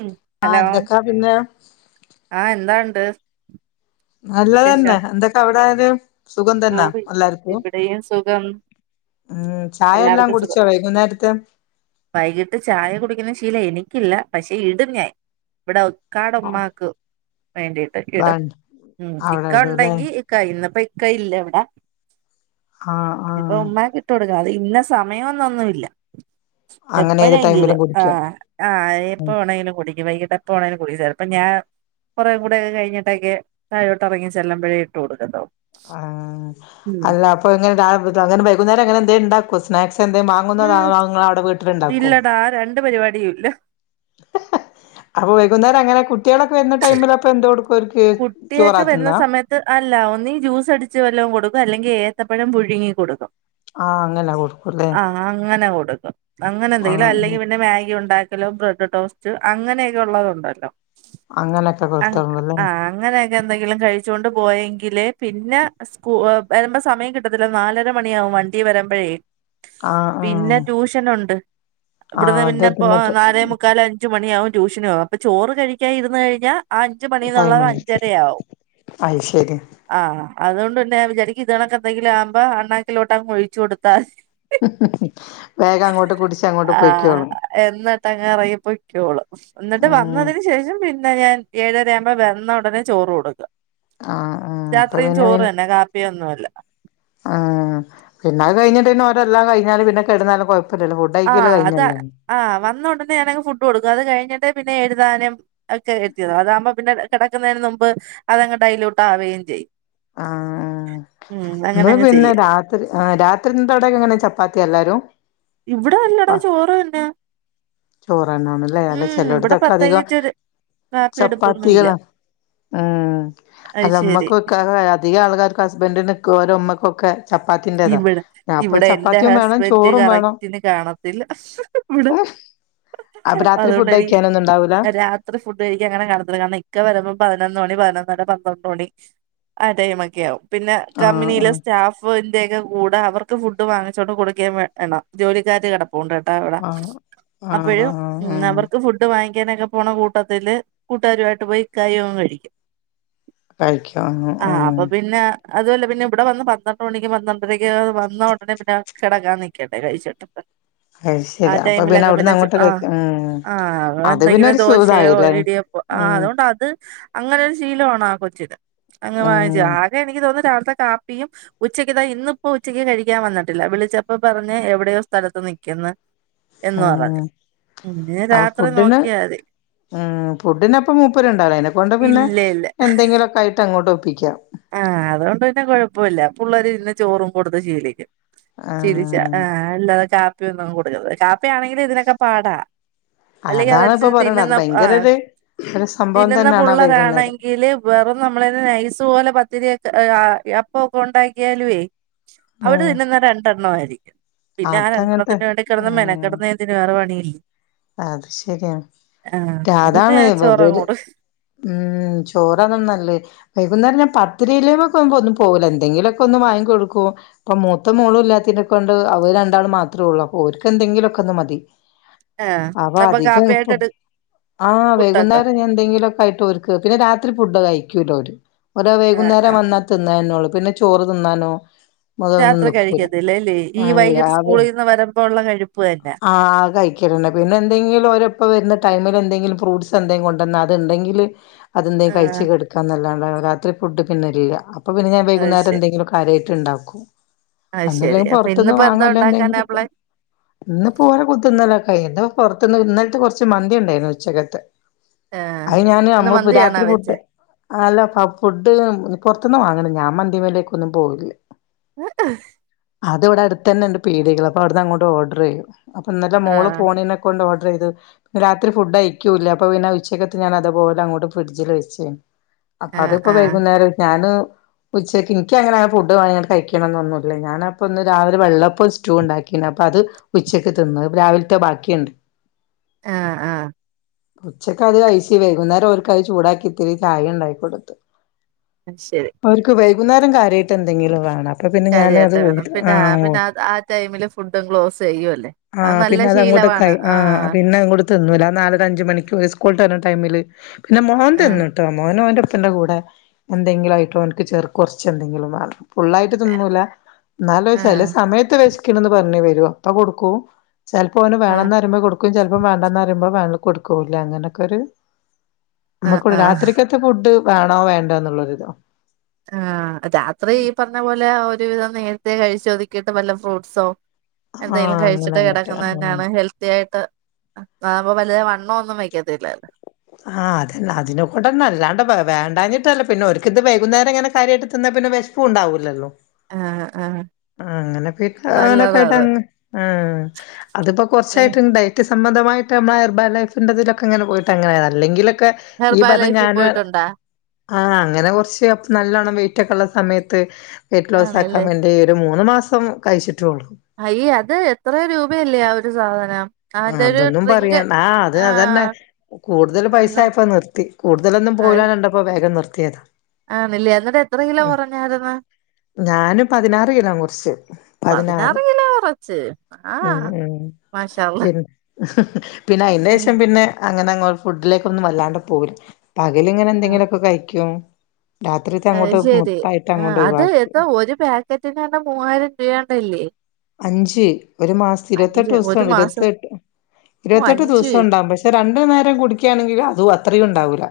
ഉം ആഹ് എന്തൊക്കാ പിന്നെ. ആഹ് എന്താണ്ട്. വിശേഷം നല്ലതന്നെ എന്തൊക്കെ അവിടെ അത്. ഓ ഇവിടെയും സുഖം ഉം ചായ എല്ലാം എല്ലാർക്കും സുഖം കുടിച്ചോ വൈകുന്നേരത്തെ വൈകീട്ട് ചായ കുടിക്കുന്ന ശീല എനിക്ക് ഇല്ല പക്ഷെ ഇടും ഞാൻ ഇവിടെ ഇക്കാട ഉമ്മാക്ക് വേണ്ടിയിട്ട് ഇടും വേണ്ട അവിടെ ഇക്ക ഇടൂല്ലേ ഉണ്ടെങ്കി ഇക്ക ഇന്ന് കയ്യില്ല ഇവിട ആഹ് ആഹ്. കൊടുക്കാം അത് ഇന്ന സമയമൊന്നൊന്നുല്ല. അങ്ങനെ ഏത് എപ്പോഴെങ്കിലും ടൈമിലും കുടിക്കും ആഹ് ആഹ് എപ്പോ വേണെങ്കിലും കുടിക്ക വൈകിട്ട് പ്പോണേ [unintelligible] ചെൽപ്പൊ ഞാ കൊറേ കൂടെക്കെ കഴിഞ്ഞിട്ടെക്കെ താഴോട്ടെർങ്ങി ചെല്ല്മ്പഴേ ഇട്ട് കൊടുക്കത്തൊള്ളു ആ അല്ല അപ്പൊ ഇങ്ങനെ ദാ ദാ അങ്ങനെ വൈകുന്നേരം അങ്ങനെ എന്തേംണ്ടാക്കോ സ്നാക്സ് എന്തേ ഉം മാങ്ങുന്നതാ അതൊങ്ങളവ്ടെ വീട്ടില്ണ്ടാക്കോ ര് പരിപാടിയുല്ല അപ്പൊ വൈകുന്നേരം അങ്ങനെ കു ട്ട്യേളൊക്കെ വരുന്ന ടൈമിലപ്പം എന്ത്‌ കൊട് കുട്ടിയൊക്കെ വര്ന്ന സമയത്ത് അ അല്ല ഒന്നെ ജ്യൂസ് അടിച്ച് വല്ലോം കൊടുക്കും അല്ലെങ്കിൽ ഏത്തപ്പഴം പുഴുങ്ങി കൊട്ക്കും ആഹ് അങ്ങനെ കൊടുക്കുംല്ലേ ആ അങ്ങനെ കൊടുക്കും അങ്ങനെന്തെങ്കിലും ആഹ് ആഹ് അല്ലെങ്കി പിന്നെ മാഗി ഉണ്ടാ വല്ലോം ബ്രെഡ് ടോസ്റ്റ് അങ്ങനെയൊക്കെ ഉള്ളത് ഉണ്ടാക്കാം അങ്ങനെക്കെ കൊട്ത്താ [unintelligible] ആ അങ്ങനെയൊക്കെ എന്തെങ്കിലും കഴിച്ചൊണ്ട് പോയെങ്കിലേ പിന്നെ സ്കൂ വരുമ്പോ സമയം കിട്ടത്തില്ല നാലര മണിയാവും വണ്ടി വരമ്പഴേ ആഹ് ആഹ് പിന്നെ ട്യൂഷനുണ്ട് ഇവിടുന്ന് ആഹ് അത് പിന്നെപ്പോ തിന്നിട്ട് നാലേ മുക്കാൽ അഞ്ച് മണിയാകും ട്യൂഷന് പോവാ ഇപ്പൊ ചോറ് കഴിക്കാൻ ഇരുന്ന് കഴിഞ്ഞാ ആ മണിന്നുള്ളത് ടൈമുണ്ട് അഞ്ചര ആവും അത് ശരി അ അതുകൊണ്ട് ഞാൻ വിചാരിക്കും ഇത് കണെക്കെ എന്തെങ്കിലും ആവുമ്പോ അണ്ണാക്കിലോട്ടങ് ഒഴിച്ച് കൊടുത്താതി വേഗം അങ്ങോട്ട് കുടിച്ച് അങ്ങോട്ട് ആ പൊയ്ക്കോളും എന്നിട്ടങ്ങ് എറങ്ങി പൊയ്ക്കോളും ന്നിട്ട് ഉം വന്നതിന് ശേഷം പിന്നെ ന്നെ ഞാൻ ഏഴ ര ആവുമ്പോ വന്ന ഉടനെ ചോറ് കൊട്ക്കും ആഹ് ആഹ് രാത്രിയും ചോറ് തന്നെ കാപ്പിയൊന്നുവ ല്ല ആ പിന്നെ അത് കഴിഞ്ഞിട്ട് ന്നെ എല്ലാം കഴിഞ്ഞാലും പിന്നെ കെടന്നാലും കൊ ആ അത് ആ വന്നൊടനെയാണെങ്കി ഫുഡ് കൊട്ക്കും അത് കഴിഞ്ഞിട്ട് പി ന്നെ എഴ്താനും ഒക്കെ എത്തിയത് അതാകുമ്പോ പിന്നെ കെടക്കുന്നേന് നുമ്പ് അതങ്ങ് ഡൈലൂട്ട് ആവുകയും ചെയ്യും ആ ഉം ങ്ങൾ അങ്ങനങ്ങ് പിന്നെ ചെയ്യാം രാത്രി ആ രാത്രി ന്തവ്ടെങ്ങനെ ചപ്പാത്ത്യാ എല്ലാരും ഇവിടെ പ അല്ലടാ ചോറ് തന്നെ ചോറ് തന്നെ ആണല്ലേ അല്ല ഉം ഇവിടെ ചെല്ലോട്ത്തൊക്കെ അധികം പ്രത്യേകിച്ച് ഒരു കാപ്പി എടുപ്പൊന്നുമില്ല ചപ്പാത്തികളാ ആ അത് ശരി അല്ലമ്മക്ക് അതികാൾകാർക്കും ഹസ്ബൻഡിന്ക്ക് ഓരെമ്മക്കൊക്കെ ഇവ്ടെ ഇവ്ടെ എന്റെ വേണം ഹസ്ബൻഡ് ചോറും വേണം കറക്റ്റ്ന് കാണത്തില്ല വ്ടെ അപ്പൊ രാത്രി അതുകൊണ്ട് ഫുഡ് ഇനി കഴിക്കാനൊന്നും ഉണ്ടാവൂല രാത്രി ഫുഡ് കഴിക്കാൻ അങ്ങനെ കാണത്തില്ല കാരണം ഇക്ക വരുമ്പോ പതിനൊന്ന് മണി പതിനൊ ന്നര പന്ത്രണ്ട് മണി ആ ടൈം ഒക്കെ ആവും പിന്നെ കമ്പനിയിലെ ആഹ് സ്റ്റാഫ് കൂടെ അവർക്ക് ഫുഡ് വാങ്ങിച്ചോണ്ട് കൊടുക്കേം വേണം. ജോലിക്കാര് കിടപ്പ് പൂണ്ട് കേട്ടാ അവിട ആഹ് ആഹ് അപ്പഴും ആഹ് ആഹ് ആഹ് അവർക്ക് ഫുഡ് വാങ്ങി ഇക്കാനൊക്കെ പോണ കൂട്ടത്തില് കൂട്ടൂകാര്യിട്ട് പോയിക്കായും അങ് കഴിക്കും. കഴിക്ക ഉം അതുംല്ല പിന്ന ഇവിടെ വന്ന് പന്ത്രണ്ട് മണിക്ക് വന്ന ഉടനെ പിന്നെ കിടക്കാൻ നിക്കണ്ടേ കഴിച്ചിട്ട്. അത് ആ ശരി അപ്പൊ ടൈമിലൊക്കെ അവിടുന്ന് പിന്നെ അങ്ങോട്ട് ആ കഴിക്കും ഉം ആ അത് പിന്നെ എന്തെങ്കിലും ഒരു ദോശയോ സുഖായില്ലേ ഇടിയപ്പോ ആ ഉം അതുകൊണ്ട് അത് അങ്ങനെ ഒരു ശീലോണ് ആ കൊ [inaudible] അങ്ങങ് ഉം വാനിച്ചു ആരെ എനിക്ക് തോന്നി കാപ്പിയും ഉച്ചക്കത്ത താ ഇന്നിപ്പോ ഉച്ചക്ക് കഴിക്കാ വന്നിട്ടില്ല. വിളിച്ചപ്പ പറഞ്ഞ് എവിടെയോ സ്ഥലത്ത് നിക്കന്ന്. ഉം അപ്പൊ രാത്രി ഫുഡിന് നോക്കിയാ മതി ഉം ഫുഡിന്പ്പ മൂപ്പരു ഉണ്ടാലോ അതിനെക്കൊണ്ട് പിന്നെ ഇല്ല ഇല്ല എന്തെങ്കിലൊക്കെ ആയിട്ട് അങ്ങോട്ടും [inaudible] ആ അതുകൊണ്ട് പിന്നെ കുഴപ്പൊല്ല പുള്ളര് ഇന്നെ ചോറും കൊടുത്ത് ശീലിക്കും. ചിരിച്ച ആഹ് ആഹ് ന്താത് കാ കൊടുക്കന്നത് കാ ഇതിനൊക്കെ പാട അല്ലെങ്കി അതാണ് ഇപ്പൊ അതനുസരിച്ച് പറയണ അത് തിന്നുന്ന ആ ഭയങ്കര ഒരു ഒരു സംഭവം തിന്നുന്ന തന്നെയാണ് ആ വൈകുന്നേരം പുള്ളരാണെങ്കില് വെറും നമ്മളേന്ന് നൈസ് ലെ പദ്ധതിയൊക്കെ അപ്പൊ പ്പൊ ഉണ്ടാക്കിയാലു വെ അവട് ഉം നിന്നെന്നാ രണ്ടെണ്ണം ആരി [inaudible] പിന്നെ ആ അതങ്ങനത്തെ രണ്ടെണത്തിന് വേണ്ടി കിടന്ന് മെന ഉം കെടന്ന എന്തിന് വേറെ പണിയില്ലേ? [inaudible] അത് ശരിയാണ്. ആഹ് അതുകൊണ്ട് അതാണ് ഞാൻ ചോറങ്ങ് അവര് കൊടുക്കും ഉം ചോറാണ് നല്ലത് വൈകുന്നേരം പത്ത് [inaudible] പോകില്ല എന്തെങ്കിലുമൊക്കെ ഒന്ന് വാങ്ങി കൊടുക്കും. ഇപ്പൊ മൂത്ത മോളും ഇല്ലാത്തിതിനെ കൊണ്ട് അവര് രണ്ടാൾ മാത്രേ ഉള്ളു അപ്പൊ ഓര്ക്കെന്തെങ്കിലുമൊക്കെ ഒന്ന് മതി. ആഹ് അപ്പൊ അധികം കാപ്പിയായിട്ട് ഇപ്പ എടു ആഹ് പുട്ടൊക്കെ വെകുന്നേരം എന്തെങ്കിലുക്കെ ആയിട്ട് പിന്നെ രാത്രി ഫുഡ് കഴിക്കൂല ഓര്. ഓര ആഹ് വൈകുന്നേരം ആഹ് വന്നാ തിന്ന എന്നൊള്ളു. പിന്നെ ചോറ് തിന്നാനു. രാത്രി കഴിക്കത്തില്ലല്ലേ ഈ വൈകിട്ട് അതെ സ്കൂളിന്ന് വരുമ്പോള്ള കഴിപ്പന്നെ. എങ്കിലു ഓരെപ്പ വരുന്ന ടൈമില് എന്തെങ്കിലും ഫ്രൂട്സ് എന്തെ കൊണ്ടന്നാ അത്ണ്ടെങ്കില് അതെന്തെ കഴിച്ച് ആഹ് കെടക്കാന്നല്ലാ ടെ രാത്രി ഫുഡ് പിന്നില്ല. അപ്പ പിന്ന ഞാൻ അത് വൈകുന്നരം ശരി എന്തങ്കിലും കാര്യാട്ട് ഇണ്ടാക്കും. അത് ശരി അന്നുല്ലെങ്കി അപ്പൊ പൊറത്തന്നു ഇന്നിപ്പോ എന്താ വാങ്ങുവല്ലാണ്ട് ഉണ്ടാക്കാനാ ന്തെങ്കിലുവൊക്കെ പ്ലാൻ ഇന്നിപ്പോ ഓരെ കൂട്ത്തിന്നല. കഴിച്ചോ പൊറത്തന്ന് ഇന്നൽത്തെ കൊറച്ച് മന്തിണ്ടായിരുന്നു ഉച്ചക്കത്തെ. ആഹ് അയ് ഞാന് ഇന്ന് അമ്മളിപ്പോ മന്തിയാണോ രാത്രി ഫുഡ്‌ വെച്ചേ ആല്ലപ്പ ഫുഡ് പൊറത്തന്ന് വാങ്ങണം ഞാൻ മന്തിമേലേക്കൊന്നും പോവില്ല. [unintelligible] അത് ഇവിടെ അടുത്തന്നെ ഉണ്ട് പീടികൾ അപ്പൊവിടന്നങ്ങോട്ട് ഓർഡറ് ചെയ്യും. അപ്പന്നലേ മോള് ആഹ് പോണീന ണ്ടോർഡറ് ചെയ്തു രാത്രി ഫുഡയ്ക്കൂല അപ്പ പിന്നെ ഉച്ചക്കത്തെ ഞാൻ അതുപോലങ്ങോട്ട് ഫ്രിഡ്ജില് വെച്ച്. ആഹ് അതപ്പം ആഹ് വൈകുന്നേരം ഞാന് ഉച്ചക്ക് ഇനിക്കങ്ങനെ ഫുഡ് വാങ്ങി കഴിക്കണന്നൊന്നുല്ല ഞാനപ്പന്നേ രാവിലെ വെള്ളപ്പോം സ്റ്റൂ ഉണ്ടാക്കി അപ്പ അത് ഉച്ചക്ക് തിന്ന്‌ രാവിലത്തെ ബാക്കിയിണ്ട്. ആഹ് ആഹ് ഉച്ചക്ക് അത് കൈച്ച് വൈകുന്നേരം ഓർക്കതെ ചൂടാക്കി ഇത്തിരി ചായണ്ടായി കൊടുത്ത്. അത് ശെരി. ന്നേരം കാര്യായിട്ട് എന്തെങ്കിലും വേണം. അപ്പൊ പിന്നെ ഞാൻ അത് കാര്യായിട്ട് വേണം ആ പിന്ന ഓ പിന്ന ആ ടൈമില് ഫുഡും ക്ലോസ് ചെയ്യുവല്ലേ ആ അത് നല്ല പിന്നെ ശീലവാണ്. അങ്ങോട്ടൊക്കായി ആ പിന്നങ്ങുടു തിന്നൂല നാലര അഞ്ച് മണിക്കു സ്കൂൾട്ടരണ ടൈമില് പിന്നെ മോൻ ആഹ് തിന്നൂട്ടോ മോനോന്റെ ത്തിന്റെ കൂടെ എന്തെങ്കിലായിട്ടോ ഓൻക്ക് ചേർ കൊറച്ചെന്തങ്കിലും വാണം. ഫുള്ളായിട്ട് തിന്നൂല എന്നാലു ചേലെ ആഹ് സമയത്ത് വെശക്കണന്ന് പറഞ്ഞു വരും. ത്ര കൊടുക്കു ചെൽപ്പ ആഹ് വേണന്നറിയുമ്പ കൊടുക്കും ചെലപ്പ വേണ്ടന്നറിയുമ്പ [unintelligible] കൊടുക്കൂലാങ്ങനക്കൊരു ആഹ് മ്മക്കവിടെ ആഹ് രാത്രിക്കത്തെ ഫുഡ് വേണോ വേണ്ടയൊ എന്നുള്ളൊരിതോ ആഹ് രാത്രി ഈ പറഞ്ഞപോലെ ഒരുവിധം നേരത്തെ കഴിച്ചൊതുക്കിട്ട് വല്ല ഫ്രൂട്സോ ആ എന്തെങ്കിലും അങ്ങനെ കഴിച്ചിട്ട് അങ്ങോട്ട് കെടക്കുന്ന ആ തന്നെയാണ് ഹെൽത്തി ആയിട്ട് ന്നാമ്പോ വല്യ വണ്ണം ഒന്നും വെക്കത്തില്ല ആഹ് അതന്നെ അതിന് കൊണ്ടന്നെ അല്ലാണ്ട് വേണ്ടഞ്ഞിട്ടല്ല പിന്നെ ഓര്ക്കിത് വൈകുന്നേരം ഇങ്ങനെ കാര്യായിട്ട് തിന്നാ പിന്നെ വേശ്പ്പും ഇണ്ടാവൂല്ലല്ലോ ആഹ് ആഹ് അങ്ങനെ പോയിട്ട്നൊക്കെ നല്ലതാ ആയിട്ട് അത് അത്പ്പോ കൊറച്ചായിട്ട് ഡയറ്റ് സംബന്ധമായിട്ട് അമ്മളെ ഏർബ ലൈഫിന്റെ തിലൊക്കെ അങ്ങനെ പോയിട്ട് അങ്ങനെയായതാ അല്ലെങ്കിലൊ ക്കെ ഈ ഹെർബാ പറഞ്ഞ ലൈഫിൽ ഞാനോ പോയിട്ടുണ്ടാ ആഹ് അങ്ങനെ കൊർച്ച് നല്ലോണം വെയ്റ്റ് ഒള്ള സമയത്ത് വെയ്റ്റ് ലോസ്സ് ആക്കാൻ ആണല്ലേ വേണ്ടി മൂന്നു മാസം കഴിച്ചി ട്ടുള്ളു. അയ്യേ അത് എത്ര രൂപയല്ലേ ആ ഒരു സാധനം അതിന്റെ ഒരു അതൊന്നും പറയാ ഡ്രിങ്ക് ആ അത് അതന്നെ ആഹ് കൂടുതൽ പൈസ അന്ന് ആയപ്പോ നിർത്തി കൂടുതലൊന്നും പോവൂലാന്ന് കണ്ടപ്പം വേഗം നിർത്തി ഏത് ആണില്ലേ എന്നിട്ട് എത്ര കിലോ കുറഞ്ഞാര് ന്ന് കുറച്ച് പതിനാറ് കുറച്ച് ഉം ആഹ് ഉം മാഷാ അള്ളാ പിന്ന പിന്നെ ആഹ് അയിന്റെശം പിന്നെ അങ്ങനെ അങ്ങോ ഫുഡിലേക്കൊന്നും വല്ലാണ്ട് പോവി ല്ല പകലിങ്ങനെ എന്തെങ്കിലൊക്കെ കഴിക്കും രാത്രിത്തെ അയ് അങ്ങോട്ട് ശരി മൊത്തായിട്ട് ആ അങ്ങോട്ട് അത് ഒഴിവാക്കി എത്ത ഒരു പാ ക്കറ്റ് നാണ്ടേ മൂവായിരം രൂപയാണ്ടല്ലേ അഞ്ച് ഒരു മാസത്തി ഇരുവത്തെട്ട് അഞ്ച് ഒരു ദിവസം മാസം ഇരുവത്തെട്ട് ഓ ഇരുവത്തെട്ട് അഞ്ച് ദിവസം ഇണ്ടാവും പക്ഷെ രണ്ടു നേരം കുടിക്കുകയാണെങ്കി അത് അത്രയും ഉണ്ടാവൂല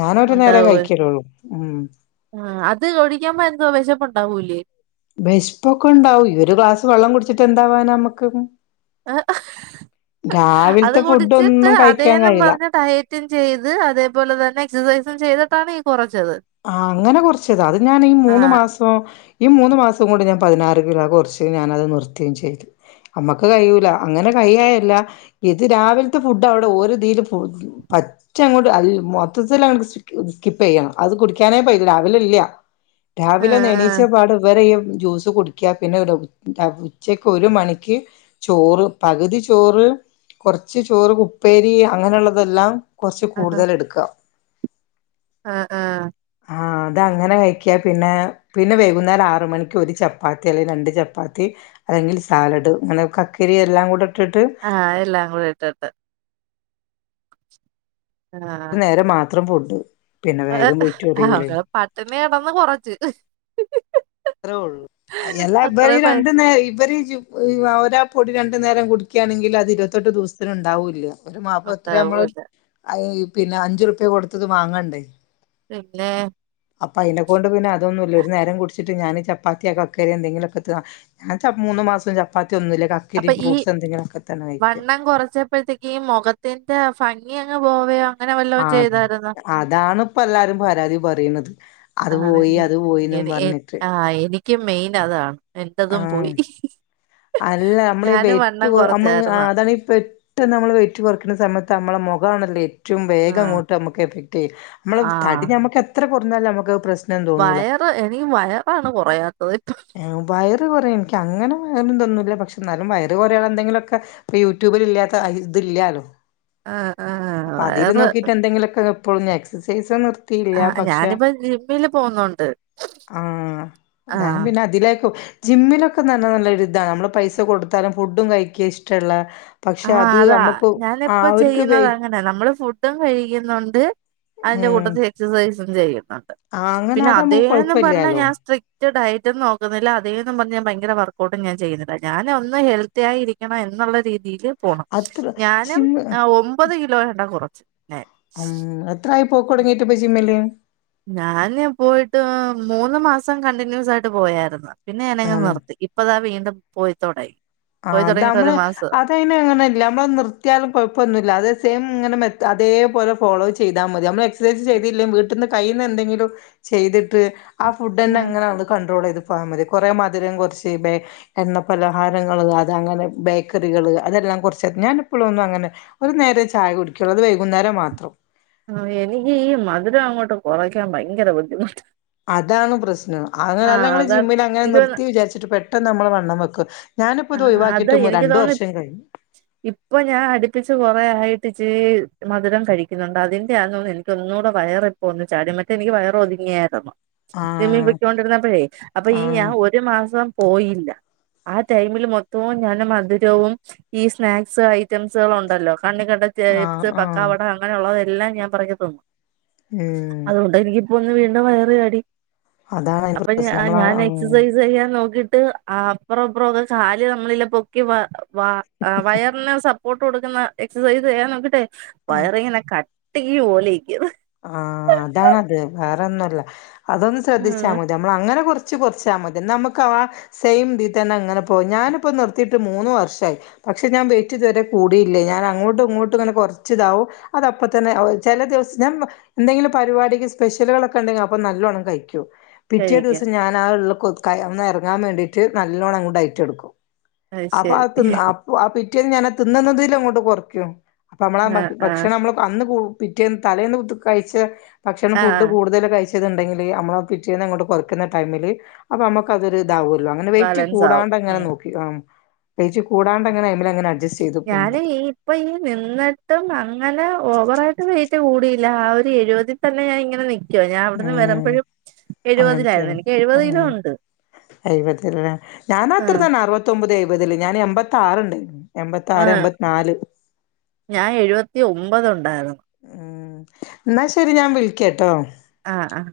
ഞാനൊരു നേരെ ഉണ്ടാവേ കഴിക്കലുള്ളൂ ഉം അത് കുടിക്കുമ്പോ എന്തോ വിശപ്പുണ്ട് ണ്ടാവൂലെ വെശ്പ്പൊക്കെ ഉണ്ടാവെ ഒരു ഗ്ലാസ് വെള്ളം കുടിച്ചിട്ട് എന്താവാന നമ്മക്ക് ഒന്നും അത് രാവിലത്തെ ഫുഡ് കുടിച്ചിട്ട് ഒന്നും കഴിക്കാൻ അതേന്ന കഴിയില്ല പറഞ്ഞ ഡയറ്റും ചെയ്ത് അതേപോലെ തന്നെ എക്സസൈസ് ചെയ്തിട്ടാണ് ഈ കൊറ ആ അങ്ങനെ കൊറച്ചത അത് ഞാൻ ഈ മൂന്ന് ആഹ് മാസോ ഈ മൂന്ന് മാസം കൊണ്ട് ഞാൻ പതിനാറ് കിലോ കൊർച്ച് ഞാന അത് നിർത്തേം ചെയ്തു അമ്മക്ക് കഴിയൂല അങ്ങനെ കയ്യായല്ല ഇത് രാവിലത്തെ ഫുഡ് അവിടെ ഒരുതിൽ പറ്റ അങ്ങോട്ട് അൽ മൊത്തത്തിൽ ആണ്ട് സ് സ്കിപ്പ് യ്യെണം അത് കുടിക്കാനേ പോയില്ല രാവിലെ ഇല്ല ആഹ് രാവിലെ ആഹ് ന്നണീച്ച പാട് ഇവരെയ്യും ജ്യൂസ് കുടിക്കാ പിന്നെ ഉച്ചക്ക് ഒരു മണിക്ക് ചോറ് പകുതി ചോറ് കൊ ർച്ച് ചോറ് ഉപ്പേരി അങ്ങനെള്ളതെല്ലാം കൊർച്ച് കൂടുതൽ എടുക്ക ആ ആ ആ അത് അങ്ങനെ കഴിക്കാ പിന്നെ പിന്നെ വൈകുന്നേരം ആറ് മണിക്ക് ഒരു ചപ്പാത്തി അല്ലെങ്കിൽ രണ്ട് ചപ്പാത്തി അല്ലെങ്കിൽ സാലഡ് അങ്ങനെ കക്കരി എല്ലാം കൂടെ ഇട്ടിട്ട് ആഎല്ലാം കൂടി ഇട്ട്ട്ട് നേരം മാണം അത്ര പൊട്ട് പിന്നെ വേഗം വെറ്റ്റിയൂലേ അമ്മേ അതൊന്ന് കൊറച്ച് ത്രയുള്ളൂ അയ് എല്ലാ ഇവർ അത്രേ പ രണ്ട് നേ ഇവര് ജു ആ ഒരാ പൊടി രണ്ട് നേരം കുടിക്കാണെങ്കിൽ അത് ഇരുപത്തെട്ട് ദിവസത്തിന് ണ്ടാവൂല്ല ഒരു മാപ്പ് എത്ര നമ്മള് ഉണ്ടാവൂല അയ് പിന്നെ അഞ്ചുറുപ്യ കൊടുത്തത് വാങ്ങണ്ടേ [unintelligible] അപ്പൊ അയിനെ കൊണ്ട് പിന്നെ അതൊന്നുല്ല ഒരു നേരം കുടി ച്ചിട്ട് ഞൻ ചപ്പാത്തിയോ കക്കരിയോ എന്തെങ്കിലുക്കെതാ ഞാൻ മൂന്ന് മാസം ചപ്പാത്തി ഒന്നുല്ല കക്കരി അപ്പൊ ഈ ഫ്രൂട്ട്സ് എന്തെങ്കിലൊക്കെ തന്നെ കഴിക്ക വണ്ണം കുറച്ചപ്പഴത്തേക്കീ മുഖത്തിന്റെ ഫംഗി ഞപോവായാ ആ അതാണ് ഇപ്പം എല്ലാരും പരാതി പറയണത് അത് പോയി ആണല്ലേ അത് പോയിന്നും എനി എ പറഞ്ഞിട്ട് ആ എനിക്ക് മെയിൻ അതാണ് എന്റതും ആഹ് പോയി അല്ല നമ്മളീ ഞാനും വൈറ്റ് വണ്ണം നമ്മള് കുറച്ചായിരുന്നു അതാണ് പെട്ടെന്ന് നമ്മള് വൈറ്റ് കുറക്കണ സമയതാണ് നമ്മളെ മുഖാണല്ലേ ഏറ്റവും ആ വേഗം അങ്ങോട്ട് നമുക്ക് എഫക്ട് ചെയ്യും നമ്മള് ആ തടി നമുക്ക് എത്ര കുറച്ചു എന്നാൽ നമുക്ക് പ്രശ് വയറ് ഇനിയും വയറാണ് കുറയാത്തത് ഇപ്പം ക്ക് അങ്ങനൊന്നു അങ്ങനെതൊന്നുല്ല പക്ഷെ എന്നാലും വയറ് കുറയാനെന്തെങ്കിലും ഒക്കെ ഇപ്പ യൂട്യൂബിൽ ഇല്ലാത്ത ഇതില്ലാലോ ആ ആ അപ്പൊ വയറ് അതിലുനോക്കിട്ട് എന്തെങ്കിലൊക്കെ അപ്പോഴന്ന് എക്സസൈസൊന്നും യില്ല ആ പക്ഷേ ഞാനിപ്പോ ജിമ്മില് പോകുന്നുണ്ട് ആ ഹ ആ ഞാൻ പിന്നെ അതിലേക്കും ജിമ്മിലൊക്കെ നല്ല നല്ലൊരുതാ നമ്മള് പൈസ കൊടുത്താലും ഫുഡും കഴിക്ക ഇഷ്ടമുള്ള പക്ഷെ ആഹ് അത് അതാ നമ്മുക്ക് ആ ഞാനിപ്പ അവർക്ക് വെ ചെയ്യുന്നതങ്ങന. നമ്മള് ഫുഡും കഴിക്കുന്നുണ്ട്. അല്ല ഉം കൂട്ടത്തെ എക്സസൈസ് ഇപ്പം ചെയ്യും. അതെ ആഹ് അങ്ങനെ പിന്നെ അത് നമുക്ക് അതേന്ന് പറഞ്ഞാ കുഴപ്പമില്ലാലോ ഞാൻ സ്ട്രി മറ്റ ഡയറ്റ്ന്നും നോക്കുന്നില്ല അതേന്നും പറഞ്ഞ ഞാൻ ഭയങ്കര വർക്ക ട്ടും ഞാൻ ചെയ്യുന്നില്ല ഞാന ഒന്ന് ഹെൽത്തി ആയിരിക്കണം എന്നുള്ള രീ രീതിയില് പോണം അത്ര ഞാനും ഒമ്പത് കിലോ എണ്ണ്ട കുറക്ക [inaudible] പോക്കടുങ്ങിട്ട പയി ചിമ്മലെ ഞാന് പോയിട്ട്,. മൂന്ന് മാസം കണ്ടിന്യൂസ് ആയിട്ട് പോയരുന്നു പിന്നെ ഞാനങ്ങെ മൂന്നും നിർത്തി ഇപ്പതാ വീണ്ടും പോയി [inaudible] ആ പോയി അത് തുടങ്ങിയിട്ട് നമ്മള് ഒരു മാസവാ അതെ അയ്‌ന് അങ്ങനെല്ല, നമ്മള് നിർത്തിയാലും കുഴപ്പൊന്നുല്ല, അതെ സെയിം ഇങ്ങനെ മെ അതേപോലെ, ഫോളോ ചെയ്താ മതി നമ്മളെക്സ് സേസ് ചെയ്‌തില്ലേം വീ ട്ട്ന്ന് കയ്യ്ന്ന എന്തെങ്കിലും, ചെയ്തിട്ട് ആ ഫുഡ് ആ ന്നെങ്ങനെആണ്ട് കണ്ടട്രോൾ ചെയ്ത് പൊ പോയാ മതി കുറെ മധുരം കുറച്ച് ബേ എണ്ണ പലഹാര ങ്ങള് അത് അങ്ങനെ ബേക്കറികള് അതെല്ലാം കുറച്ചത്, ഞാനിപ്പൊളൊന്നും അങ്ങനെ ഒരു നേരേ ചായ കുടിക്കുള്ളൂ അത് വൈകുന്നേരം മാത്രം. ആ എനിക്ക് ഈ മധുരം അങ്ങോട്ട് കുറക്കാൻ ഭയങ്കര ബുദ്ധിമുട്ട് അതാണ് പ്രശ്നം ആഹ് അങ്ങനെല്ലങ്ങള്ൾ അതാണ് ജിമ്മിൽ അങ്ങനെ എനിക്ക് തോന്ന് നിർത്തി വിചാരിച്ചിട്ട് പെട്ട് ട്ടൊന്നമ്മള് വണ്ണം വെക്കും ഞാനിപ്പോ ആ ഇത് അത ഒഴിവാക്കിയിട്ട് എനിക്ക് രണ്ടു തോന്നുന്നു വർഷം കഴിഞ്ഞു ഇപ്പൊ ഞാൻ അടുപ്പിച്ച് കൊറെ ആയി അടുപ്പിച്ചീ മധുരം കഴിക്കുന്നുണ്ട്അതിന്റെ ആന്നു ന്നു എനിക്ക് ഒന്നൂടെ വയർ ഇപ്പൊ ഒന്ന് ചാടി മറ്റേ എനിക്ക് വയർ ഒതുങ്ങിയാരുന്നു. ജമ്മീപ്പൊ ആഹ് ക്കൊണ്ടിരുന്നപ്പോഴേ അപ്പൊ ഈ ആ ആഹ് ഒരു മാസം പോയില്ല അ ടൈമിൽ മൊത്തവും ഞാൻ മധുരവും ഈ സ്നാക്സ് ഐറ്റംസുകളും ഉണ്ടല്ലോ കണ്ണി കണ്ട ആഹ് ചേപ്സ്, ആഹ് പക്കാവട, അങ്ങനെയുള്ളതല്ലാ എല്ലാം ഞാൻ പെറുക്കി തിന്നും ഉം അതുകൊണ്ട് എനിക്ക് ഒന്ന് വീണ്ടും വയറ് ചാടി അതാണ് അതിന്റെ അപ്പൊ ഞാ പ്രശ്നം നമ്മള ഞാൻ ആഹ് എക്സസൈസ് ചെയ്യാൻ നോക്കി ട്ട് ആ പ്പറം പുറൊന്നു ചാലി നമ്മളില്ലോ പൊക്കി മാ വ ആ വയർനെ സം പ്പോട്ട് കൊടുക്കുന്ന എക്സസൈസ്ചെയ്യാൻ നമുക്ക് ടെ വയറിങ്ങനെ ക ട്ടി പോലെയിരിക്ക്ണ്. ആഅതാണത് വേറൊന്നുല്ല, അതൊന്ന് ശ്രദ്ധിച്ചാ ഉം മതി അമ്മൾ അങ്ങനെ കുറച്ച് റച്ച് കുറച്ചാ മതി നമുക്ക് ആ സെയിംതീ തന്നെ അങ്ങനെ പോകും ഞാനിപ്പോ നിർത്തിട്ട് മൂന്ന് വർഷയി പക്ഷെ ഞാൻ വെയ്റ്റ്തുവരെ കൂടിയില്ലേനിം ഞാൻ അങ്ങോട്ടും ഇങ്ങോട്ടും ഇങ്ങനെ കുറച്ചതകും അത അപ്പ തന്നെ ചില ദിവസം ഞാൻ മ എന്തെങ്കിലും പരിപാടിക്ക് പെഷ്യലുകളൊക്കെ ഉണ്ടെങ്കിൽ അപ്പൊ നല്ലോണ്ണം കഴിക്കൂ പിറ്റേ കഴിക്കാം ദിവസം ഞാൻ ആ ഉള്ള കുതുകായ ഒന്നെറങ്ങാൻ വേണ്ടീട്ട് നല്ലോണ്ണങ്ങ് ടയറ്റെടുക്കും അത് ശരി അപ്പഅത്തി അപ്പ അപ്പി റ്റെ ഞാനൻ തിന്നുന്നതില ങ്ങോട്ട് കുറക്കും അമ്മളെ ഭ ആഹ് ആഹ് ഭക്ഷണം മ്മള് അന്ന് കൂ പിറ്റേന്ന് തലേന്ന് കഴിച്ച് ഭക്ഷണം ഫുഡ് ആഹ് കൂടുതൽ കഴിച് ഇത് ണ്ടെങ്കില് നമ്മ പിറ്റേന്നഅങ്ങോട്ട്‌ കുറക്കുന്ന ടൈമില് അപ്പോ അമ്മക്കതൊര് ഇതാവല്ലോ അങ്ങനെ വെയിറ്റ് ബാലൻസ് ആവും കൂടാണ്ട ങ്ങനെ നോക്ക അ പോകും ഞാന് ഈ ഇപ്പ ഈ നിന്നിട്ടും അങ്ങനെ ഓവറായിട്ട് വെയിറ്റ് കൂടി ല്ല ആഹ് ഒരു എഴുപതിൽ തന്നെ ഞാ ഇങ്ങനെ നിക്ക ഉം അങ്ങൻത്തെ എഴുപതിലായിരുന്നു എനിക്ക് എഴുപത് കിലോ ഉണ്ട് എഴുപത് ലേ ഞാൻ അത്ര ആഹ് തന്നെ അറുപത്തൊമ്പത് പതില് ഞാൻ എൺമ്പത്താറ് ണ്ടായ്നു. എൺമ്പത്താറ് ആഹ് എൺമ്പത്തി നാല് ത്തി ഒൻമ്പത് ഉണ്ടായിരുന്നു. ആഹ് എന്നാ ശെരി ഞാൻ വിളിക്കട്ടോ. ആഹ് ആഹ്